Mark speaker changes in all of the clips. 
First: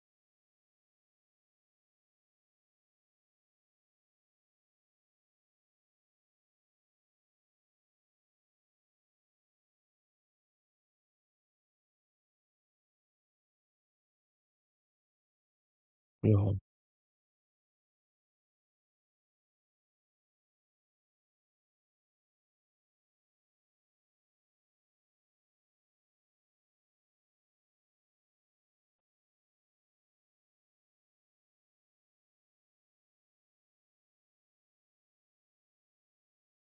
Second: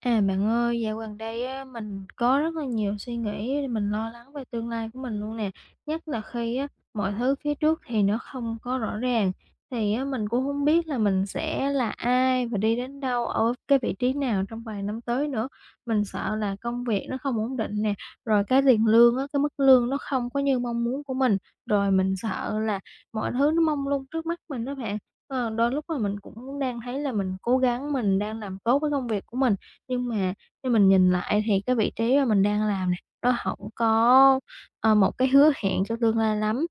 Speaker 1: À, bạn ơi, dạo gần đây á, mình có rất là nhiều suy nghĩ, mình lo lắng về tương lai của mình luôn nè. Nhất là khi á, mọi thứ phía trước thì nó không có rõ ràng, thì á, mình cũng không biết là mình sẽ là ai và đi đến đâu, ở cái vị trí nào trong vài năm tới nữa. Mình sợ là
Speaker 2: Rồi,
Speaker 1: công việc nó không ổn định nè, rồi cái tiền lương á, cái mức lương nó không có như mong muốn của mình, rồi mình sợ là mọi thứ nó mông lung trước mắt mình đó bạn. Đôi lúc mà mình cũng đang thấy là mình cố gắng, mình đang làm tốt với công việc của mình, nhưng mà khi mình nhìn lại thì cái vị trí mà mình đang làm nè, nó hổng có một cái hứa hẹn cho tương lai lắm.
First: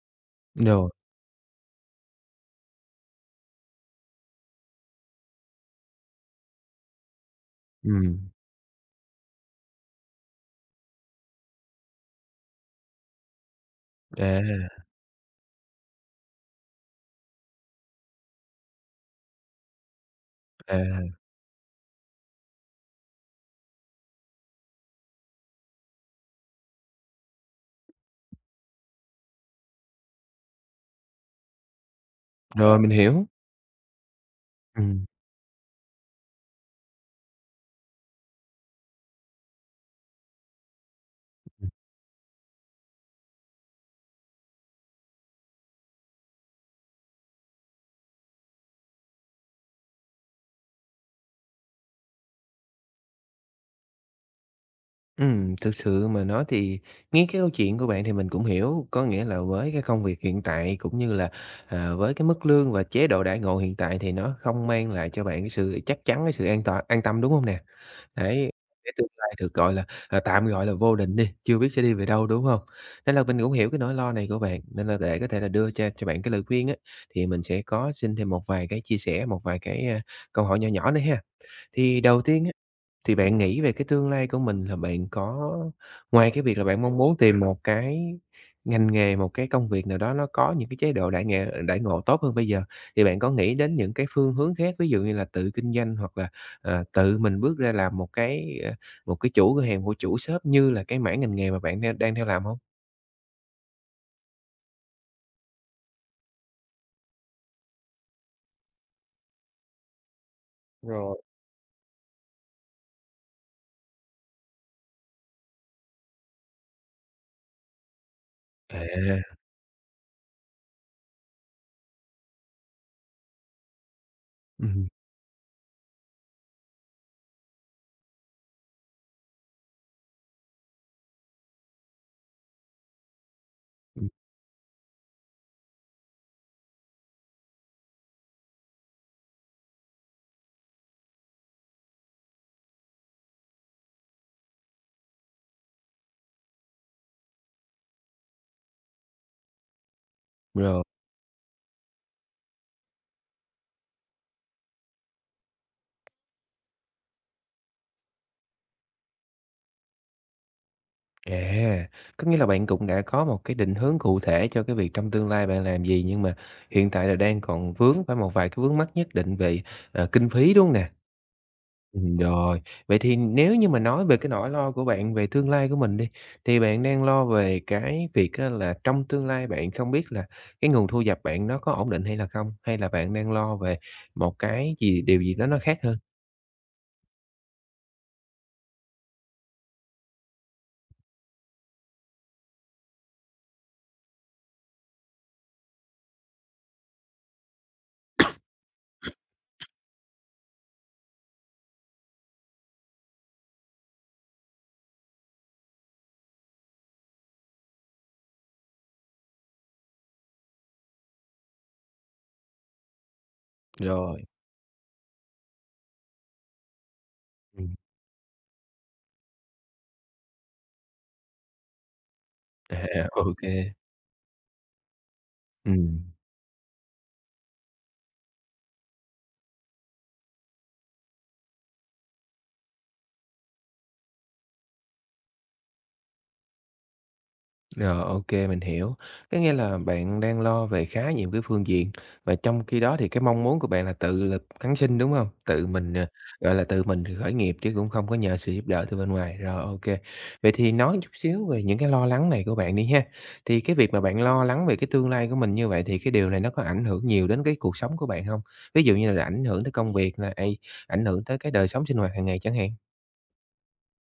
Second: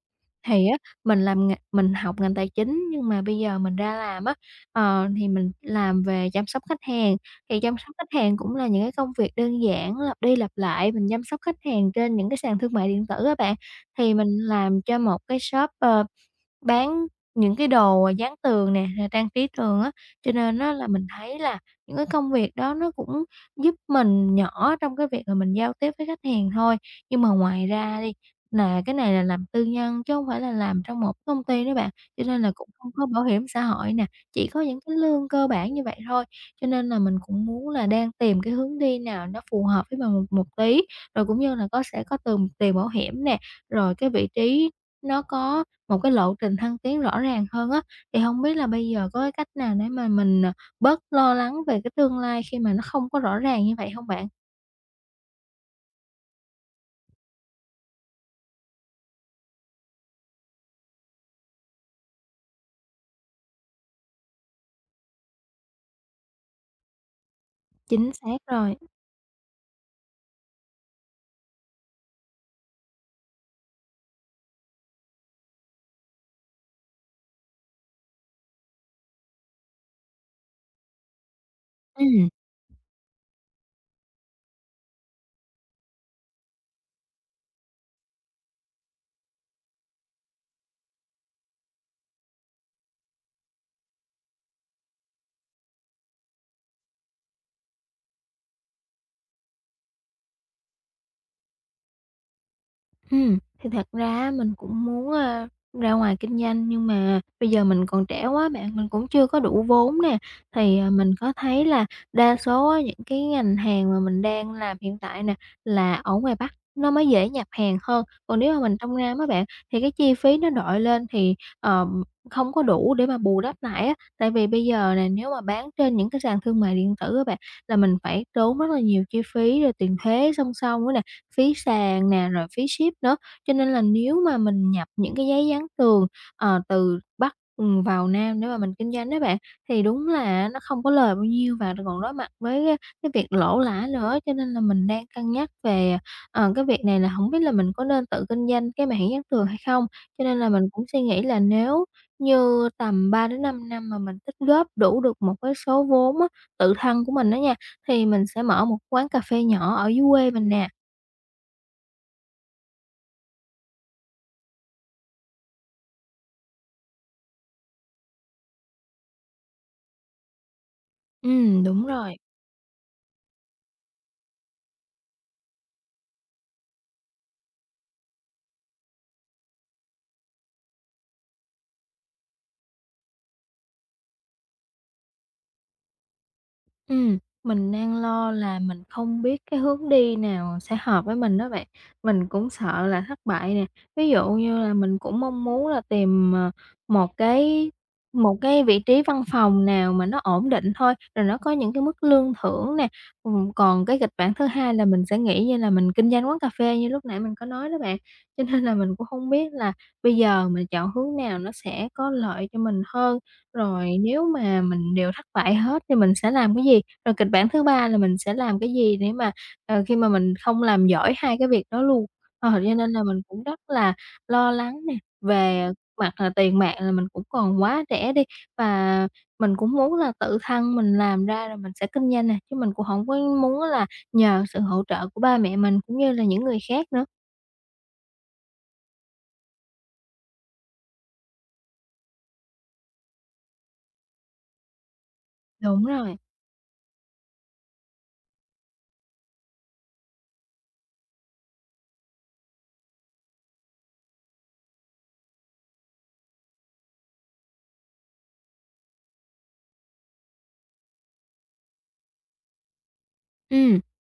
Speaker 1: Thì á,
Speaker 2: rồi,
Speaker 1: mình học ngành tài chính nhưng mà bây giờ mình ra làm á, thì mình làm về chăm sóc khách hàng. Thì chăm sóc khách
Speaker 2: ừm,
Speaker 1: hàng cũng là những cái công việc đơn giản lặp đi lặp lại, mình chăm sóc khách hàng trên những cái sàn thương mại điện tử á bạn. Thì mình
Speaker 2: à,
Speaker 1: làm cho một cái shop, bán những cái đồ, dán tường nè, rồi trang trí tường á, cho nên á là mình
Speaker 2: à,
Speaker 1: thấy là những cái công việc đó nó cũng giúp mình nhỏ trong cái việc là mình giao tiếp với khách hàng thôi. Nhưng mà ngoài ra đi, là cái này là làm tư nhân chứ không phải là làm trong một công ty đó bạn, cho nên là cũng
Speaker 2: rồi, mình
Speaker 1: không có bảo
Speaker 2: hiểu.
Speaker 1: hiểm xã hội nè, chỉ có những cái
Speaker 2: Ừm,
Speaker 1: lương cơ bản như vậy thôi. Cho nên là mình cũng muốn là đang tìm cái hướng đi nào nó phù hợp với mình một một tí, rồi cũng như là
Speaker 2: ừm,
Speaker 1: sẽ có tùm tiền bảo hiểm nè, rồi cái vị trí nó có một cái lộ trình thăng tiến rõ ràng hơn á, thì hông biết là bây giờ có cái cách nào để mà mình, bớt lo lắng về cái tương lai khi mà nó không có rõ ràng như vậy hông bạn?
Speaker 2: thực sự mà nói thì nghe cái câu chuyện của bạn thì mình cũng hiểu, có nghĩa là với cái công việc hiện tại cũng như là, với cái mức lương và chế độ đãi ngộ hiện tại thì nó không mang lại cho bạn cái sự chắc chắn, cái sự an toàn an tâm, đúng hông nè?
Speaker 1: Chính xác
Speaker 2: Đấy,
Speaker 1: rồi.
Speaker 2: để tương lai được, gọi là, tạm gọi là vô định đi, chưa biết sẽ đi về đâu, đúng không? Nên là mình cũng hiểu cái nỗi lo này của bạn, nên là để có thể là đưa cho bạn cái lời khuyên á, thì mình sẽ có xin thêm một vài cái chia sẻ, một vài cái, câu hỏi nhỏ nhỏ nữa ha. Thì đầu
Speaker 1: Ừm.
Speaker 2: tiên á thì bạn nghĩ về cái tương lai của mình là bạn có ngoài cái việc là bạn mong muốn tìm một cái ngành nghề, một cái công việc nào đó nó có những cái chế độ đãi ngộ tốt hơn bây giờ, thì bạn có nghĩ đến những cái phương hướng khác, ví dụ như là tự kinh doanh hoặc là, tự mình bước ra làm một cái, một cái chủ cửa hàng, một chủ shop như là cái mảng ngành nghề mà bạn đang đang theo làm không.
Speaker 1: Thì thật ra á mình cũng muốn, ra ngoài kinh doanh nhưng mà bây giờ mình còn trẻ quá bạn, mình cũng chưa có đủ vốn nè. Thì, mình
Speaker 2: Rồi.
Speaker 1: có thấy là đa số á những cái ngành hàng mà mình đang làm hiện tại nè, là ở ngoài Bắc nó mới dễ nhập hàng hơn, còn nếu mà mình trong Nam á
Speaker 2: À,
Speaker 1: bạn, thì cái chi phí nó đội lên thì, ờ, không có đủ để mà bù đắp lại á. Tại vì bây
Speaker 2: ừm,
Speaker 1: giờ nè, nếu mà bán trên những cái sàn thương mại điện tử á bạn, là mình phải tốn rất là nhiều chi phí rồi tiền thuế song song nữa nè, phí sàn nè, rồi phí ship nữa. Cho nên là
Speaker 2: ừm,
Speaker 1: nếu mà mình nhập những cái giấy dán tường, từ Bắc, vào Nam để mà mình kinh doanh á bạn, thì đúng là nó không có lời bao nhiêu và còn đối mặt với, cái việc lỗ lã nữa. Cho nên là mình đang cân nhắc về, cái việc này là không biết là mình có nên tự kinh doanh cái mảng dán tường hay không? Cho nên là mình
Speaker 2: rồi.
Speaker 1: cũng suy nghĩ là nếu như tầm 3-5 năm mà mình tích góp đủ được một cái số vốn á, tự thân của mình á nha, thì mình sẽ mở một quán cà phê nhỏ ở dưới quê mình nè.
Speaker 2: À, có nghĩa là bạn cũng đã có một cái định hướng cụ thể cho cái việc trong tương lai bạn làm gì, nhưng mà hiện tại là đang còn vướng phải một vài cái vướng mắc nhất định về, kinh phí, đúng hông nè?
Speaker 1: Đúng rồi.
Speaker 2: Rồi, vậy thì nếu như mà nói về cái nỗi lo của bạn về tương lai của mình đi, thì bạn đang lo về cái việc á là trong tương lai bạn không biết là cái nguồn thu nhập bạn nó có ổn định hay là không? Hay là bạn đang lo về một cái gì điều gì đó nó khác hơn?
Speaker 1: Ừm, mình đang lo là mình không biết cái hướng đi nào sẽ hợp với mình đó bạn. Mình cũng sợ là thất bại nè. Ví dụ như là mình cũng mong muốn là tìm, một cái một cái vị trí văn phòng nào mà nó ổn định thôi, rồi nó có những cái mức lương thưởng nè. Còn cái kịch bản thứ hai là mình sẽ nghĩ như là mình kinh doanh quán cà phê như lúc nãy mình có nói đó bạn. Cho nên là mình cũng không biết là bây giờ mình chọn hướng nào nó sẽ có lợi cho mình hơn. Rồi
Speaker 2: Rồi,
Speaker 1: nếu mà mình đều thất bại hết thì mình sẽ làm cái gì? Rồi kịch bản thứ
Speaker 2: ừm,
Speaker 1: ba là mình sẽ làm cái gì để mà, khi mà mình không làm giỏi hai cái việc đó luôn? Cho nên là
Speaker 2: à,
Speaker 1: mình
Speaker 2: ô
Speaker 1: cũng
Speaker 2: kê.
Speaker 1: rất là lo lắng nè, về mặt là tiền bạc là mình cũng còn quá trẻ đi, và mình cũng muốn là tự thân mình làm ra rồi mình sẽ kinh doanh nè, chứ mình cũng không có muốn là nhờ sự hỗ trợ của ba mẹ mình cũng như là những người khác nữa.
Speaker 2: Rồi, ok, mình hiểu. Có nghĩa là bạn đang lo về khá nhiều cái phương diện, và trong khi đó thì cái mong muốn của bạn là tự lực cánh sinh, đúng không? Tự
Speaker 1: Đúng
Speaker 2: mình,
Speaker 1: rồi.
Speaker 2: gọi là, tự mình khởi nghiệp chứ cũng không có nhờ sự giúp đỡ từ bên ngoài. Rồi, ok. Vậy thì nói chút xíu về những cái lo lắng này của bạn đi ha. Thì cái việc mà bạn lo lắng về cái tương lai của mình như vậy thì cái điều này nó có ảnh hưởng nhiều đến cái cuộc sống của bạn không? Ví dụ như là ảnh hưởng tới công việc là ây, ảnh hưởng tới cái đời sống sinh hoạt hàng ngày chẳng hạn?
Speaker 1: Ừ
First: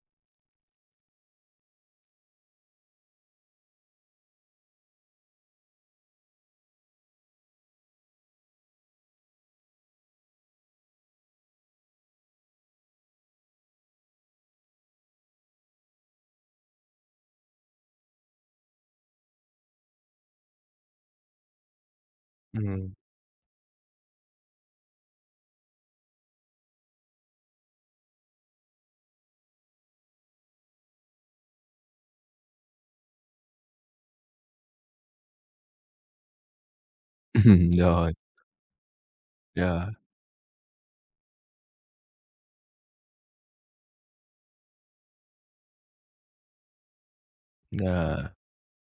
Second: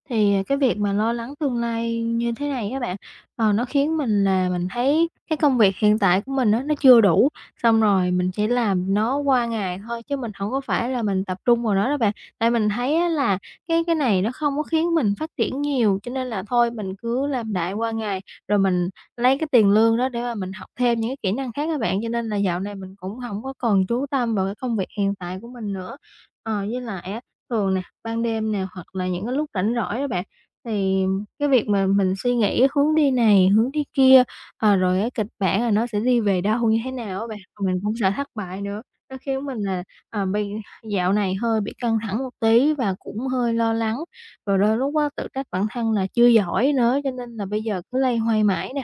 Speaker 1: thì, cái việc mà lo lắng tương lai như thế này các bạn, nó khiến mình là mình thấy cái công việc hiện tại của mình á, nó chưa đủ, xong rồi mình chỉ làm nó qua ngày thôi chứ mình không có phải là mình tập trung vào nó đó bạn. Tại mình thấy á là cái này nó không có khiến mình phát triển nhiều, cho nên là thôi mình cứ làm đại qua ngày, rồi mình lấy cái tiền lương đó để mà mình học thêm những cái kỹ năng khác các bạn. Cho nên là dạo này
Speaker 2: Ừm,
Speaker 1: mình cũng không có còn chú tâm vào cái công việc hiện tại của mình nữa. Với lại á, thường ban đêm nè, hoặc là những cái lúc rảnh rỗi á bạn, thì cái việc mà mình suy nghĩ hướng đi này, hướng đi kia, rồi cái kịch bản là nó sẽ đi về đâu, như thế nào á bạn, mình cũng sợ
Speaker 2: rồi,
Speaker 1: thất bại nữa. Nó khiến mình là,
Speaker 2: rồi,
Speaker 1: bị dạo này hơi bị căng thẳng một tí và cũng hơi lo lắng, rồi đôi lúc á tự trách bản thân là chưa giỏi nữa, cho nên là bây giờ cứ loay
Speaker 2: ờ.
Speaker 1: hoay mãi nè.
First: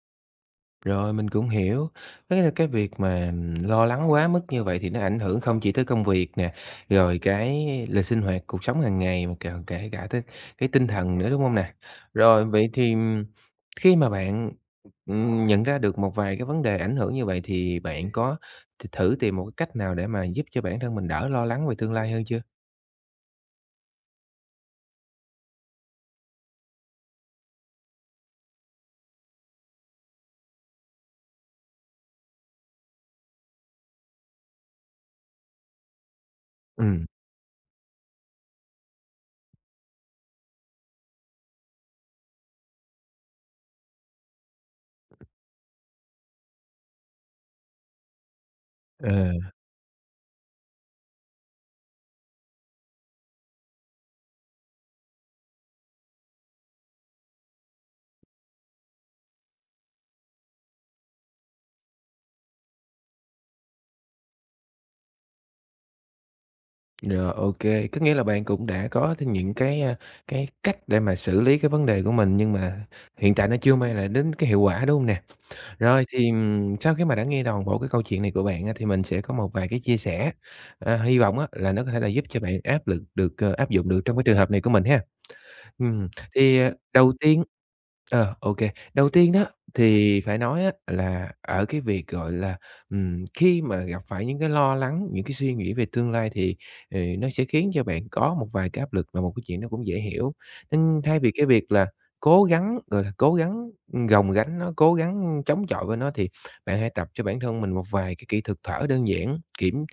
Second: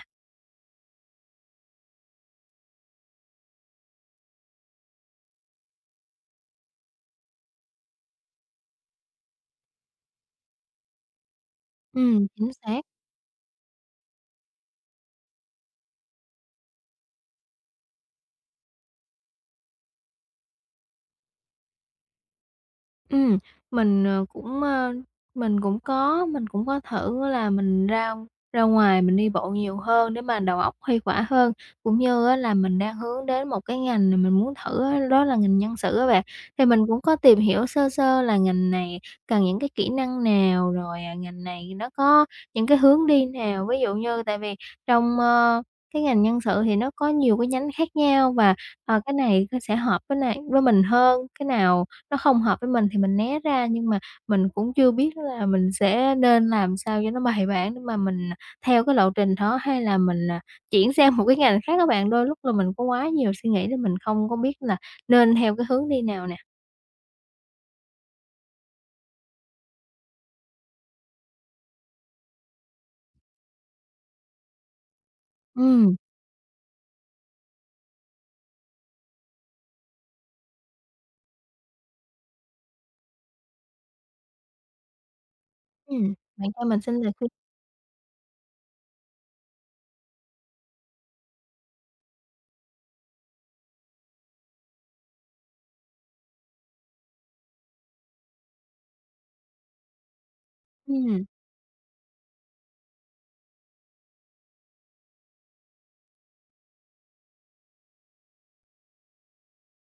Speaker 2: Rồi, mình cũng hiểu. Cái là cái việc mà, lo lắng quá mức như vậy thì nó ảnh hưởng không chỉ tới công việc nè, rồi cái lịch sinh hoạt, cuộc sống hàng ngày mà còn kể cả tới cái tinh thần nữa, đúng không nè? Rồi,
Speaker 1: Chính
Speaker 2: vậy
Speaker 1: xác.
Speaker 2: thì, khi mà bạn, nhận ra được một vài cái vấn đề ảnh hưởng như vậy thì bạn có thử tìm một cái cách nào để mà giúp cho bản thân mình đỡ lo lắng về tương lai hơn chưa?
Speaker 1: Ừm, mình, ờ, cũng, ơ, mình cũng có thử là mình ra ra ngoài mình đi bộ nhiều hơn để mà đầu óc khuây khỏa hơn, cũng như á là mình đang hướng đến một cái ngành mà mình muốn thử á, đó là ngành nhân sự á bạn. Thì mình cũng
Speaker 2: Ừm.
Speaker 1: có tìm hiểu sơ sơ là ngành này cần những cái kỹ năng nào, rồi, ngành này nó có những cái hướng đi nào. Ví dụ như tại vì trong, cái ngành nhân sự thì nó có nhiều cái nhánh khác nhau và, cái này
Speaker 2: Ờ.
Speaker 1: sẽ hợp với này với mình hơn, cái nào nó không hợp với mình thì mình né ra, nhưng mà mình cũng chưa biết là mình sẽ nên làm sao cho nó bài bản để mà mình theo cái lộ trình đó, hay là mình, chuyển sang một cái ngành khác các bạn. Đôi lúc là mình có quá nhiều suy nghĩ nên mình không có biết là nên theo cái hướng đi nào nè.
Speaker 2: Rồi, ok. Có nghĩa là bạn cũng đã có thêm những cái, cái cách để mà xử lý cái vấn đề của mình, nhưng mà hiện tại nó chưa mang lại đến cái hiệu quả, đúng không nè?
Speaker 1: Ừm,
Speaker 2: Rồi thì, sau khi mà đã nghe toàn bộ cái câu chuyện này của bạn á, thì mình sẽ có một vài cái chia sẻ, hy vọng á là nó có thể là giúp cho bạn áp dụng được trong cái trường hợp này của mình ha. Ừm,
Speaker 1: bạn
Speaker 2: thì,
Speaker 1: cho
Speaker 2: ờ,
Speaker 1: mình xin lời
Speaker 2: đầu
Speaker 1: khuyên.
Speaker 2: tiên Ờ, OK Đầu tiên đó, thì phải nói á là ở cái việc, gọi là, khi mà gặp phải những cái lo lắng, những cái suy nghĩ về tương lai thì, nó sẽ khiến cho bạn có một vài cái áp lực và một cái chuyện nó cũng dễ hiểu. Nên thay
Speaker 1: ừm,
Speaker 2: vì cái việc là cố gắng, gọi là, cố gắng, gồng gánh nó, cố gắng chống chọi với nó thì bạn hãy tập cho bản thân mình một vài cái kỹ thuật thở đơn giản,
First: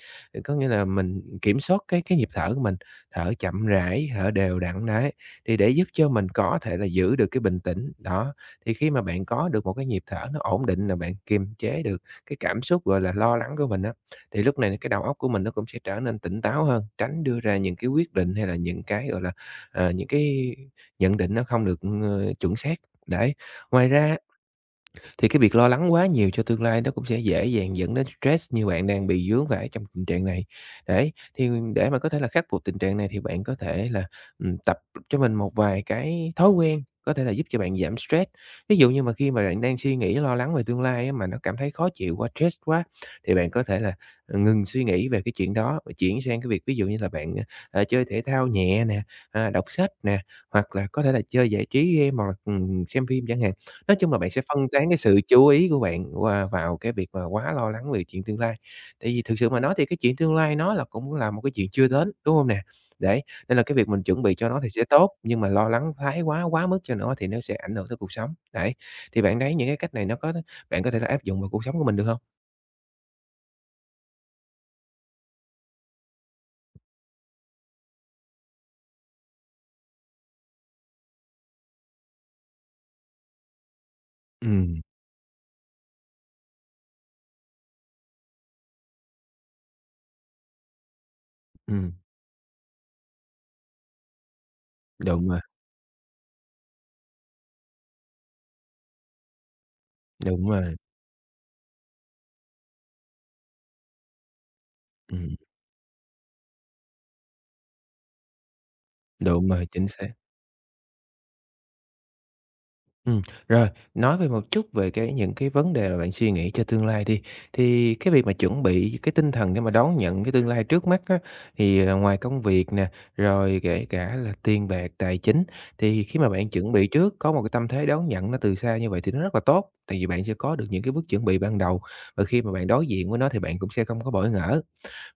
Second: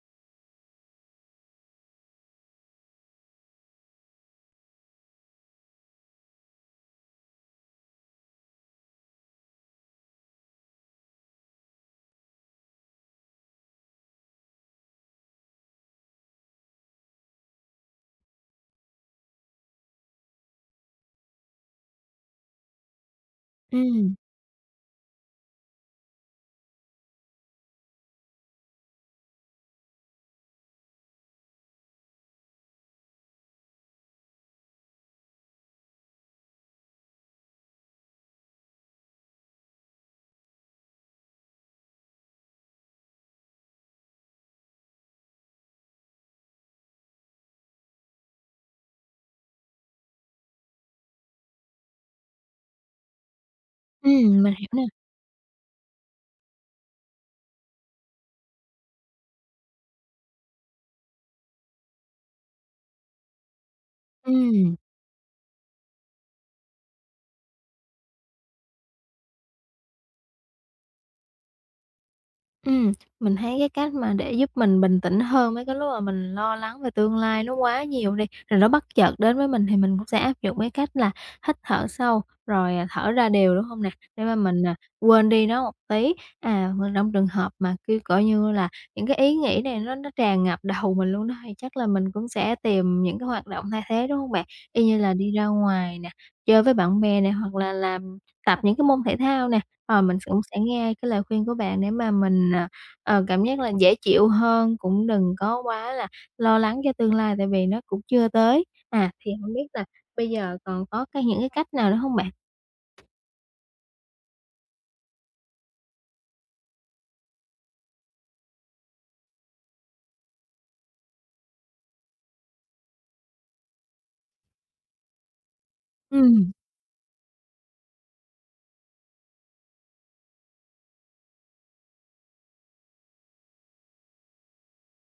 Speaker 2: có nghĩa là mình kiểm soát cái nhịp thở của mình, thở chậm rãi, thở đều đặn đấy thì để giúp cho mình có thể là giữ được cái bình tĩnh. Đó, thì khi mà bạn có được một cái nhịp thở nó ổn định là bạn kiềm chế được cái cảm xúc, gọi là, lo lắng của mình á, thì lúc này cái đầu óc của mình nó cũng sẽ trở nên tỉnh táo hơn, tránh đưa ra những cái quyết định hay là những cái, gọi là, những cái nhận định nó không được, chuẩn xác. Đấy, ngoài
Speaker 1: ừm,
Speaker 2: ra thì cái việc lo lắng quá nhiều cho tương lai nó cũng sẽ dễ dàng dẫn đến stress như bạn đang bị vướng phải trong tình trạng này. Đấy, thì để mà có thể là khắc phục tình trạng này thì bạn có thể là, tập cho mình một vài cái thói quen có thể là giúp cho bạn giảm stress. Ví dụ như mà khi mà bạn đang suy nghĩ lo lắng về tương lai á, mà nó cảm thấy khó chịu quá, stress quá, thì bạn có thể là, ngừng suy nghĩ về cái chuyện đó và chuyển sang cái việc ví dụ như là bạn, chơi thể thao nhẹ nè, đọc sách nè, hoặc là có thể là chơi giải trí game hoặc là, xem phim chẳng hạn. Nói chung là bạn sẽ
Speaker 1: mình
Speaker 2: phân
Speaker 1: hiểu nè.
Speaker 2: tán cái sự chú ý của bạn qua vào cái việc mà quá lo lắng về chuyện tương lai. Tại vì thực sự mà nói thì cái chuyện tương lai nó là cũng là một cái chuyện chưa đến, đúng hông nè? Đấy, nên là cái việc mình chuẩn bị cho nó thì
Speaker 1: Ừm.
Speaker 2: sẽ tốt, nhưng mà lo lắng thái quá, quá mức cho nó thì nó sẽ ảnh hưởng tới cuộc sống. Đấy, thì bạn thấy những cái cách này nó có bạn có thể là áp dụng vào cuộc sống của mình được hông?
Speaker 1: Ừm, mình thấy cái cách mà để giúp mình bình tĩnh hơn mấy cái lúc mà mình lo lắng về tương lai nó quá nhiều đi, rồi nó bất chợt đến với mình thì mình cũng sẽ áp dụng cái cách là hít thở sâu, rồi, thở ra đều, đúng không nè? Để mà mình,
Speaker 2: Ừm,
Speaker 1: quên đi nó một tí. À, mà trong trường hợp mà, kiểu, coi như là, những cái ý nghĩ này nó tràn ngập đầu mình luôn đó, thì chắc là
Speaker 2: ừm,
Speaker 1: mình cũng sẽ tìm những cái hoạt động thay thế, đúng không bạn? Y như là
Speaker 2: đúng
Speaker 1: đi
Speaker 2: rồi,
Speaker 1: ra ngoài nè, chơi với bạn bè nè, hoặc là tập những cái môn thể thao nè. Mình cũng
Speaker 2: đúng
Speaker 1: sẽ
Speaker 2: rồi,
Speaker 1: nghe cái lời khuyên của bạn để mà mình, cảm giác là dễ chịu hơn, cũng
Speaker 2: ừm,
Speaker 1: đừng có quá là lo lắng cho tương lai tại vì nó cũng chưa tới. À, thì
Speaker 2: đúng
Speaker 1: không
Speaker 2: rồi,
Speaker 1: biết là
Speaker 2: chính xác.
Speaker 1: bây giờ còn có cái những cái cách nào nữa không bạn?
Speaker 2: Ừ, rồi, nói về một chút về cái những cái vấn đề mà bạn suy nghĩ cho tương lai đi. Thì cái việc mà chuẩn bị cái tinh thần để mà đón nhận cái tương lai trước mắt á, thì, ngoài công việc nè, rồi kể cả là tiền bạc, tài chính, thì khi mà bạn
Speaker 1: Ừm,
Speaker 2: chuẩn bị trước, có một cái tâm thế đón nhận nó từ xa như vậy thì nó rất là tốt, tại vì bạn sẽ có được những cái bước chuẩn bị ban đầu, và khi mà bạn đối diện với nó thì bạn cũng sẽ không có bỡ ngỡ.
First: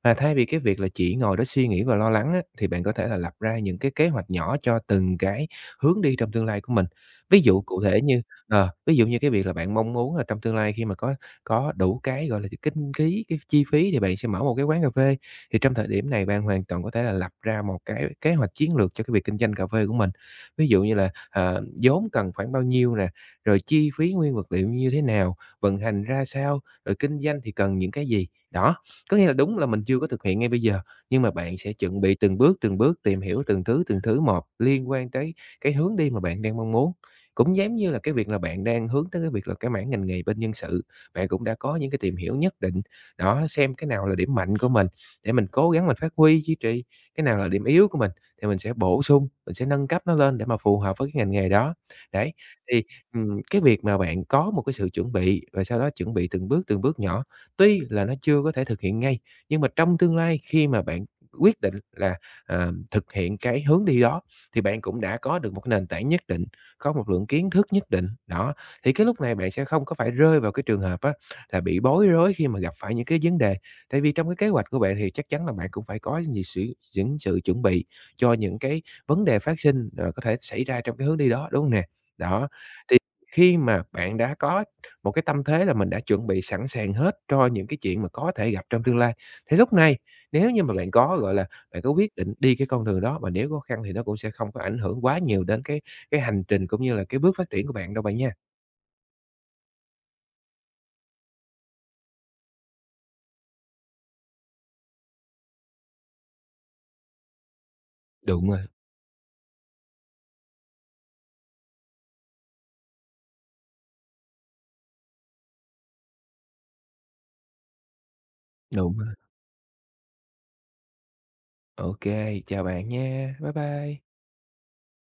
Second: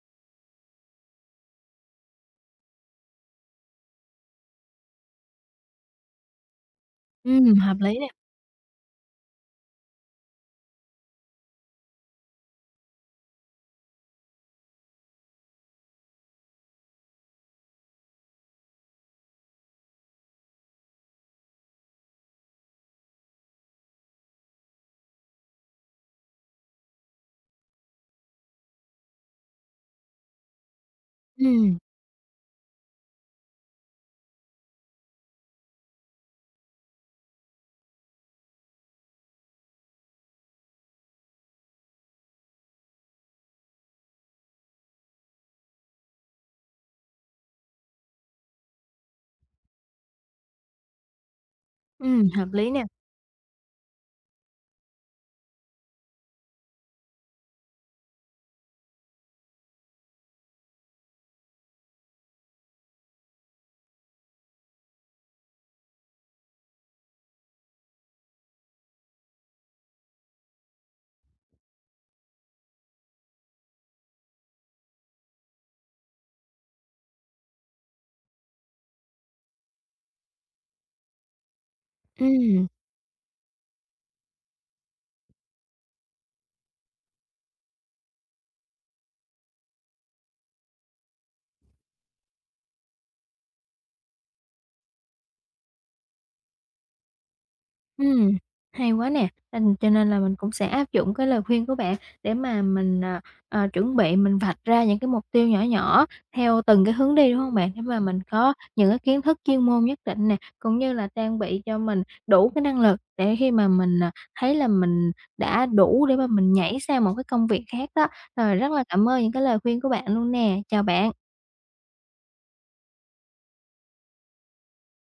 Speaker 2: Và thay vì cái việc là chỉ ngồi đó suy nghĩ và lo lắng á, thì bạn có thể là lập ra những cái kế hoạch nhỏ cho từng cái hướng đi trong tương lai của mình. Ví dụ
Speaker 1: hợp
Speaker 2: cụ
Speaker 1: lý
Speaker 2: thể
Speaker 1: nè.
Speaker 2: như ví dụ như cái việc là bạn mong muốn là trong tương lai khi mà có đủ cái, gọi là, cái kinh phí, cái chi phí thì bạn sẽ mở một cái quán cà phê, thì trong thời điểm này bạn hoàn toàn có thể là lập ra một cái kế hoạch chiến lược cho cái việc kinh doanh cà phê của mình. Ví dụ như là, vốn cần khoảng bao nhiêu nè, rồi chi phí nguyên vật liệu như thế nào, vận hành ra sao, rồi kinh doanh thì cần những cái gì. Đó, có nghĩa là đúng là mình chưa có thực hiện ngay bây giờ, nhưng mà bạn sẽ
Speaker 1: Ừm,
Speaker 2: chuẩn bị từng bước, tìm hiểu từng thứ một liên quan tới cái hướng đi mà bạn đang mong muốn. Cũng giống như là cái việc là bạn đang hướng tới cái việc là cái mảng ngành nghề bên nhân sự, bạn cũng đã có những cái tìm hiểu nhất định, đó, xem cái nào là điểm mạnh của mình để mình cố gắng mình phát huy, duy trì, cái nào là điểm yếu của mình thì mình sẽ bổ sung, mình sẽ nâng cấp nó lên để mà phù hợp với cái ngành nghề đó. Đấy,
Speaker 1: hợp lý
Speaker 2: thì,
Speaker 1: nè.
Speaker 2: cái việc mà bạn có một cái sự chuẩn bị và sau đó chuẩn bị từng bước nhỏ. Tuy là nó chưa có thể thực hiện ngay, nhưng mà trong tương lai khi mà bạn quyết định là, thực hiện cái hướng đi đó, thì bạn cũng đã có được một nền tảng nhất định, có một lượng kiến thức nhất định. Đó, thì cái lúc này bạn sẽ không có phải rơi vào cái trường hợp á là bị bối rối khi mà gặp phải những cái vấn đề. Tại vì trong cái kế hoạch của bạn thì chắc chắn là bạn cũng phải có những sự chuẩn bị cho những cái vấn đề phát sinh, có thể xảy ra trong cái hướng đi đó, đúng hông nè? Đó,
Speaker 1: Ừm.
Speaker 2: thì khi mà bạn đã có một cái tâm thế là mình đã chuẩn bị sẵn sàng hết cho những cái chuyện mà có thể gặp trong tương lai. Thì lúc này nếu như mà bạn có, gọi là, bạn có quyết định đi cái con đường đó mà nếu khó khăn thì nó cũng sẽ không có ảnh hưởng quá nhiều đến cái hành trình cũng như là cái bước phát triển của bạn đâu bạn nha.
Speaker 1: Ừm, hay quá nè, cho nên là mình cũng sẽ áp dụng cái lời khuyên của bạn để mà mình, chuẩn bị mình vạch ra những cái mục tiêu nhỏ nhỏ theo từng cái hướng đi, đúng không bạn? Để mà mình
Speaker 2: Đúng
Speaker 1: có
Speaker 2: rồi,
Speaker 1: những cái kiến thức chuyên môn nhất định nè, cũng như là trang bị cho mình đủ cái năng lực để khi mà mình, thấy là mình đã đủ để mà mình nhảy sang một cái công việc khác đó. Rồi rất là
Speaker 2: đúng
Speaker 1: cảm
Speaker 2: rồi.
Speaker 1: ơn những cái lời khuyên của bạn luôn nè, chào bạn.
Speaker 2: Ok, chào bạn nha. Bye bye.